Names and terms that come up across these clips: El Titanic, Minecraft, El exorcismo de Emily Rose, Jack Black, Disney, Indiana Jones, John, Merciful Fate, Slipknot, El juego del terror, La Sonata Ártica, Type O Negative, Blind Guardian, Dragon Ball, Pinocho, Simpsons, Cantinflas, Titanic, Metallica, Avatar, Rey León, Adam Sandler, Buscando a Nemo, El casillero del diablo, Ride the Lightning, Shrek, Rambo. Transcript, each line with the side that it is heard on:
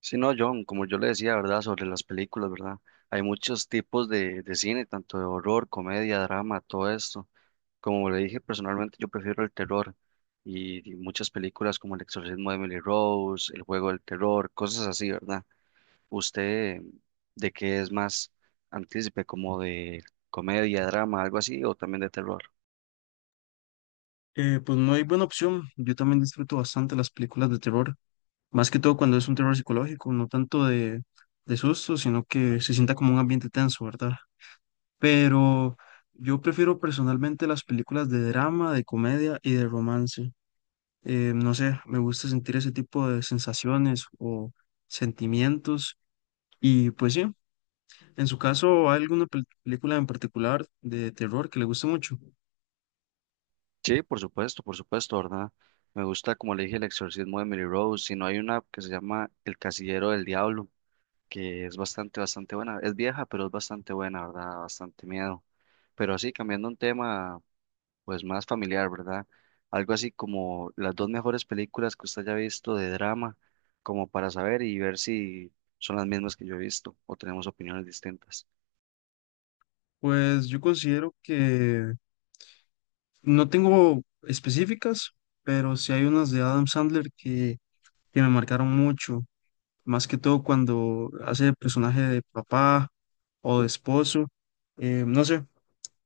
right: Sí, no, John, como yo le decía, ¿verdad? Sobre las películas, ¿verdad? Hay muchos tipos de cine, tanto de horror, comedia, drama, todo esto. Como le dije, personalmente yo prefiero el terror y muchas películas como El exorcismo de Emily Rose, El juego del terror, cosas así, ¿verdad? ¿Usted de qué es más antícipe, como de comedia, drama, algo así, o también de terror?
left: Pues no hay buena opción. Yo también disfruto bastante las películas de terror, más que todo cuando es un terror psicológico, no tanto de susto, sino que se sienta como un ambiente tenso, ¿verdad? Pero yo prefiero personalmente las películas de drama, de comedia y de romance. No sé, me gusta sentir ese tipo de sensaciones o sentimientos. Y pues sí, en su caso, ¿hay alguna película en particular de terror que le guste mucho?
right: Sí, por supuesto, ¿verdad? Me gusta, como le dije, El exorcismo de Emily Rose, si no hay una que se llama El casillero del diablo que es bastante, bastante buena. Es vieja, pero es bastante buena, ¿verdad? Bastante miedo. Pero así, cambiando un tema, pues más familiar, ¿verdad? Algo así como las dos mejores películas que usted haya visto de drama, como para saber y ver si son las mismas que yo he visto o tenemos opiniones distintas.
left: Pues yo considero que no tengo específicas, pero sí hay unas de Adam Sandler que me marcaron mucho, más que todo cuando hace el personaje de papá o de esposo. No sé,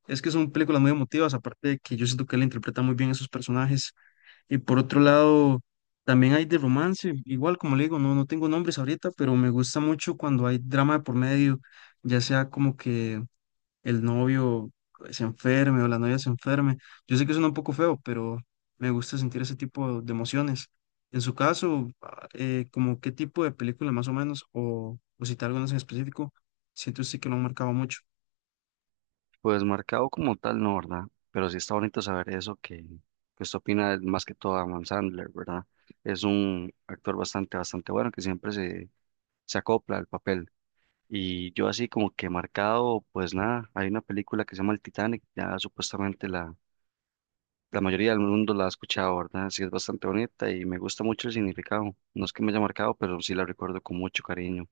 left: es que son películas muy emotivas, aparte de que yo siento que él interpreta muy bien a esos personajes. Y por otro lado, también hay de romance, igual como le digo, no, no tengo nombres ahorita, pero me gusta mucho cuando hay drama de por medio, ya sea como que el novio se enferme o la novia se enferme. Yo sé que suena un poco feo, pero me gusta sentir ese tipo de emociones. En su caso, ¿como qué tipo de película más o menos, o citar algunas en específico, siento usted que lo han marcado mucho?
right: Pues marcado como tal, no, ¿verdad? Pero sí está bonito saber eso que usted opina más que todo a Adam Sandler, ¿verdad? Es un actor bastante, bastante bueno que siempre se acopla al papel. Y yo así como que marcado, pues nada, hay una película que se llama El Titanic, ya supuestamente la mayoría del mundo la ha escuchado, ¿verdad? Sí, es bastante bonita y me gusta mucho el significado. No es que me haya marcado, pero sí la recuerdo con mucho cariño.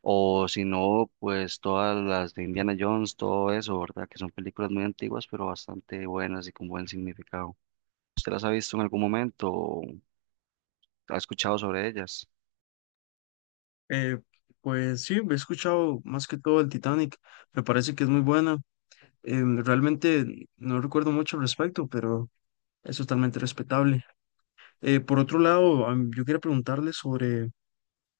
right: O si no, pues todas las de Indiana Jones, todo eso, ¿verdad? Que son películas muy antiguas, pero bastante buenas y con buen significado. ¿Usted las ha visto en algún momento o ha escuchado sobre ellas?
left: Eh, pues sí, he escuchado más que todo el Titanic, me parece que es muy buena. Realmente no recuerdo mucho al respecto, pero es totalmente respetable. Por otro lado, yo quería preguntarle sobre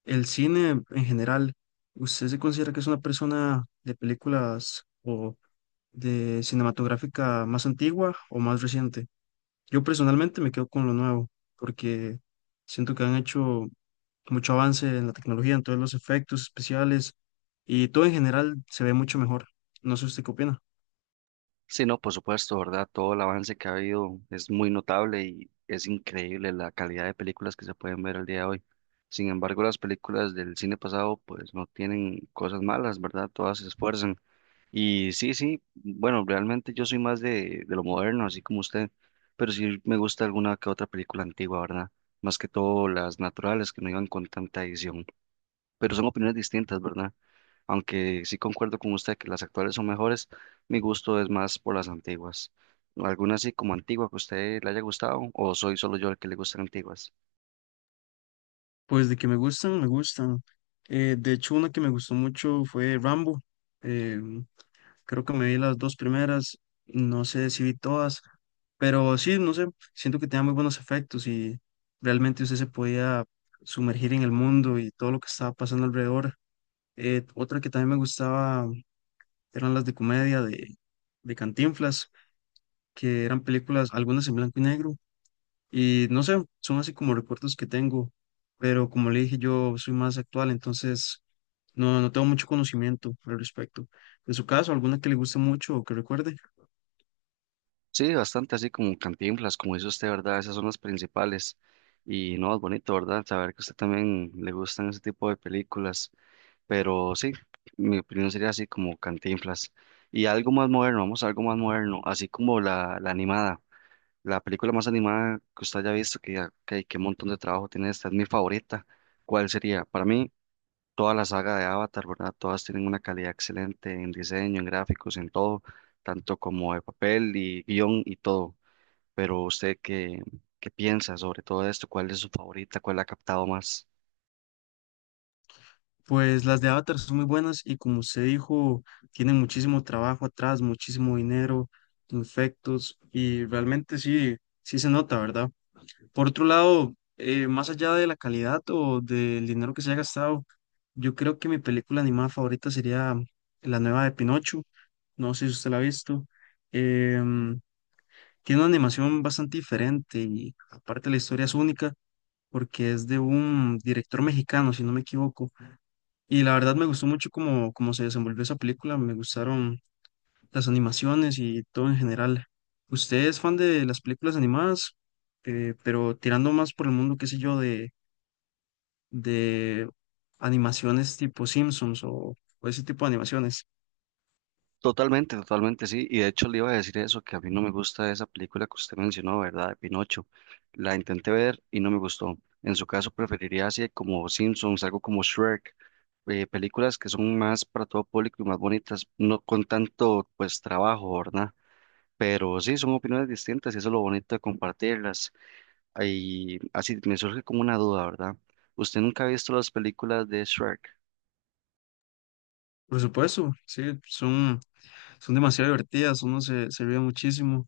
left: el cine en general, ¿usted se considera que es una persona de películas o de cinematográfica más antigua o más reciente? Yo personalmente me quedo con lo nuevo, porque siento que han hecho mucho avance en la tecnología, en todos los efectos especiales y todo en general se ve mucho mejor. No sé usted qué opina.
right: Sí, no, por supuesto, ¿verdad? Todo el avance que ha habido es muy notable y es increíble la calidad de películas que se pueden ver al día de hoy. Sin embargo, las películas del cine pasado pues no tienen cosas malas, ¿verdad? Todas se esfuerzan. Y sí, sí, bueno, realmente yo soy más de lo moderno, así como usted, pero sí me gusta alguna que otra película antigua, ¿verdad? Más que todo las naturales que no iban con tanta edición. Pero son opiniones distintas, ¿verdad? Aunque sí concuerdo con usted que las actuales son mejores, mi gusto es más por las antiguas. ¿Alguna así como antigua que a usted le haya gustado o soy solo yo el que le gustan antiguas?
left: Pues de que me gustan, me gustan. De hecho, una que me gustó mucho fue Rambo. Creo que me vi las dos primeras, no sé si vi todas, pero sí, no sé, siento que tenía muy buenos efectos y realmente usted se podía sumergir en el mundo y todo lo que estaba pasando alrededor. Otra que también me gustaba eran las de comedia de Cantinflas, que eran películas, algunas en blanco y negro, y no sé, son así como recuerdos que tengo, pero como le dije, yo soy más actual, entonces no, no tengo mucho conocimiento al respecto. En su caso, alguna que le guste mucho o que recuerde.
right: Sí, bastante así como Cantinflas, como dice usted, ¿verdad? Esas son las principales. Y no, es bonito, ¿verdad? Saber que a usted también le gustan ese tipo de películas. Pero sí, mi opinión sería así como Cantinflas. Y algo más moderno, vamos a algo más moderno, así como la animada. La película más animada que usted haya visto, que qué montón de trabajo tiene esta, es mi favorita. ¿Cuál sería? Para mí, toda la saga de Avatar, ¿verdad? Todas tienen una calidad excelente en diseño, en gráficos, en todo, tanto como de papel y guión y todo. Pero usted, ¿qué piensa sobre todo esto? ¿Cuál es su favorita? ¿Cuál la ha captado más?
left: Pues las de Avatar son muy buenas y como usted dijo, tienen muchísimo trabajo atrás, muchísimo dinero, efectos y realmente sí, sí se nota, ¿verdad? Por otro lado, más allá de la calidad o del dinero que se haya gastado, yo creo que mi película animada favorita sería la nueva de Pinocho, no sé si usted la ha visto. Em, Tiene una animación bastante diferente y aparte la historia es única porque es de un director mexicano, si no me equivoco. Y la verdad me gustó mucho cómo, cómo se desenvolvió esa película, me gustaron las animaciones y todo en general. ¿Usted es fan de las películas animadas, pero tirando más por el mundo, qué sé yo, de animaciones tipo Simpsons o ese tipo de animaciones?
right: Totalmente, totalmente, sí. Y de hecho le iba a decir eso, que a mí no me gusta esa película que usted mencionó, ¿verdad? De Pinocho. La intenté ver y no me gustó. En su caso preferiría así como Simpsons, algo como Shrek, películas que son más para todo público y más bonitas, no con tanto pues trabajo, ¿verdad? Pero sí, son opiniones distintas y eso es lo bonito de compartirlas. Y así me surge como una duda, ¿verdad? ¿Usted nunca ha visto las películas de Shrek?
left: Por supuesto, sí, son, son demasiado divertidas, uno se ríe muchísimo.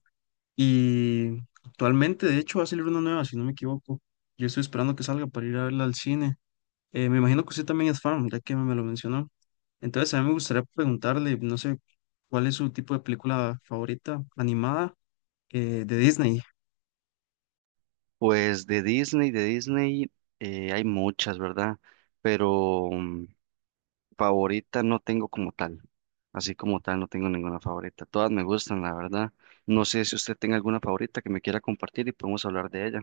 left: Y actualmente, de hecho, va a salir una nueva, si no me equivoco. Yo estoy esperando que salga para ir a verla al cine. Me imagino que usted también es fan, ya que me lo mencionó. Entonces, a mí me gustaría preguntarle, no sé, ¿cuál es su tipo de película favorita animada de Disney?
right: Pues de Disney hay muchas, ¿verdad? Pero favorita no tengo como tal. Así como tal, no tengo ninguna favorita. Todas me gustan, la verdad. No sé si usted tenga alguna favorita que me quiera compartir y podemos hablar de ella.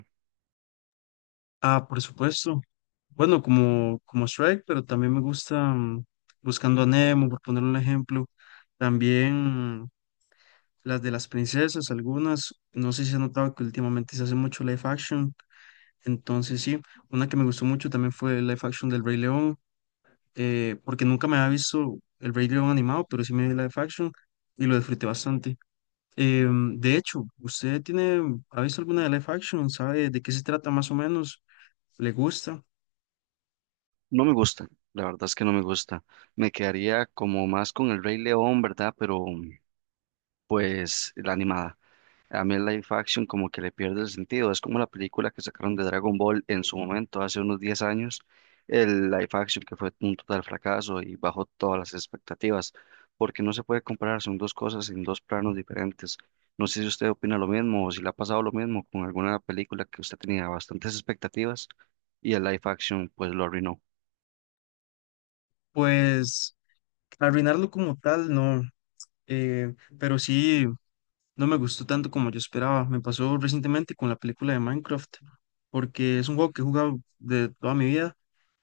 left: Ah, por supuesto. Bueno, como, como Shrek, pero también me gusta Buscando a Nemo, por poner un ejemplo. También las de las princesas, algunas. No sé si ha notado que últimamente se hace mucho live action. Entonces, sí, una que me gustó mucho también fue el live action del Rey León. Porque nunca me había visto el Rey León animado, pero sí me vi live action y lo disfruté bastante. De hecho, ¿usted tiene, ha visto alguna de live action? ¿Sabe de qué se trata más o menos? ¿Le gusta?
right: No me gusta, la verdad es que no me gusta. Me quedaría como más con el Rey León, ¿verdad? Pero pues la animada. A mí el live action como que le pierde el sentido. Es como la película que sacaron de Dragon Ball en su momento, hace unos 10 años. El live action que fue un total fracaso y bajó todas las expectativas, porque no se puede comparar, son dos cosas en dos planos diferentes. No sé si usted opina lo mismo o si le ha pasado lo mismo con alguna película que usted tenía bastantes expectativas y el live action pues lo arruinó.
left: Pues arruinarlo como tal, no, pero sí, no me gustó tanto como yo esperaba. Me pasó recientemente con la película de Minecraft, porque es un juego que he jugado de toda mi vida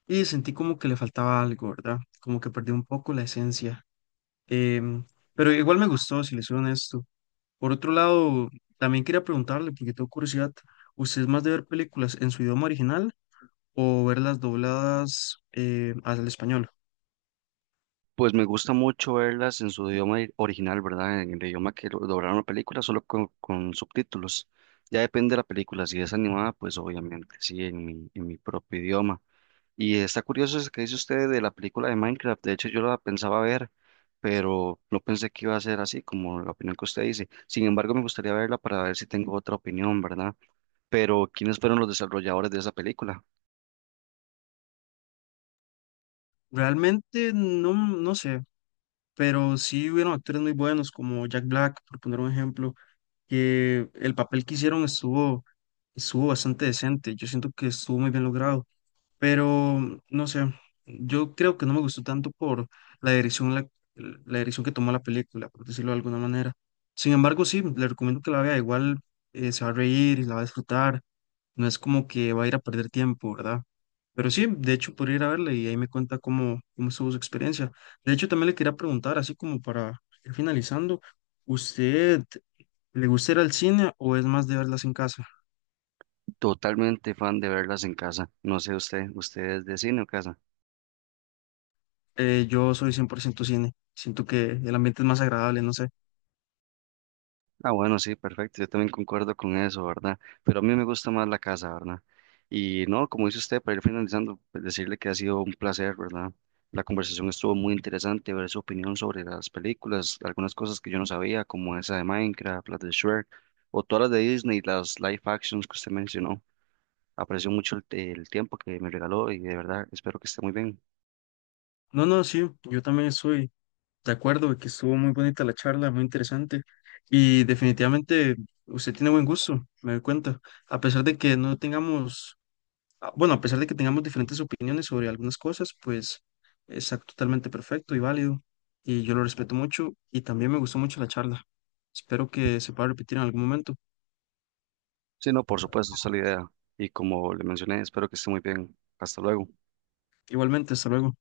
left: y sentí como que le faltaba algo, ¿verdad? Como que perdí un poco la esencia. Em, pero igual me gustó, si les soy honesto. Por otro lado, también quería preguntarle, porque tengo curiosidad, ¿usted es más de ver películas en su idioma original o verlas dobladas al español?
right: Pues me gusta mucho verlas en su idioma original, ¿verdad? En el idioma que doblaron la película, solo con subtítulos. Ya depende de la película, si es animada, pues obviamente sí, en mi propio idioma. Y está curioso eso que dice usted de la película de Minecraft, de hecho yo la pensaba ver, pero no pensé que iba a ser así como la opinión que usted dice. Sin embargo, me gustaría verla para ver si tengo otra opinión, ¿verdad? Pero ¿quiénes fueron los desarrolladores de esa película?
left: Realmente no, no sé, pero sí hubieron actores muy buenos como Jack Black, por poner un ejemplo, que el papel que hicieron estuvo, estuvo bastante decente. Yo siento que estuvo muy bien logrado. Pero no sé, yo creo que no me gustó tanto por la dirección, la dirección que tomó la película, por decirlo de alguna manera. Sin embargo, sí, le recomiendo que la vea, igual se va a reír y la va a disfrutar, no es como que va a ir a perder tiempo, ¿verdad? Pero sí, de hecho, podría ir a verla y ahí me cuenta cómo, cómo estuvo su experiencia. De hecho, también le quería preguntar, así como para ir finalizando, ¿usted le gusta ir al cine o es más de verlas en casa?
right: Totalmente fan de verlas en casa. No sé usted, ¿usted es de cine o casa?
left: Yo soy 100% cine, siento que el ambiente es más agradable, no sé.
right: Ah, bueno, sí, perfecto. Yo también concuerdo con eso, ¿verdad? Pero a mí me gusta más la casa, ¿verdad? Y no, como dice usted, para ir finalizando, pues, decirle que ha sido un placer, ¿verdad? La conversación estuvo muy interesante, ver su opinión sobre las películas, algunas cosas que yo no sabía, como esa de Minecraft, las de Shrek, o todas las de Disney, las live actions que usted mencionó. Aprecio mucho el tiempo que me regaló y de verdad espero que esté muy bien.
left: No, no, sí, yo también estoy de acuerdo de que estuvo muy bonita la charla, muy interesante y definitivamente usted tiene buen gusto, me doy cuenta, a pesar de que no tengamos, ah, bueno, a pesar de que tengamos diferentes opiniones sobre algunas cosas, pues es totalmente perfecto y válido y yo lo respeto mucho y también me gustó mucho la charla. Espero que se pueda repetir en algún momento.
right: Sí, no, por supuesto, esa es la idea. Y como le mencioné, espero que esté muy bien. Hasta luego.
left: Igualmente, hasta luego.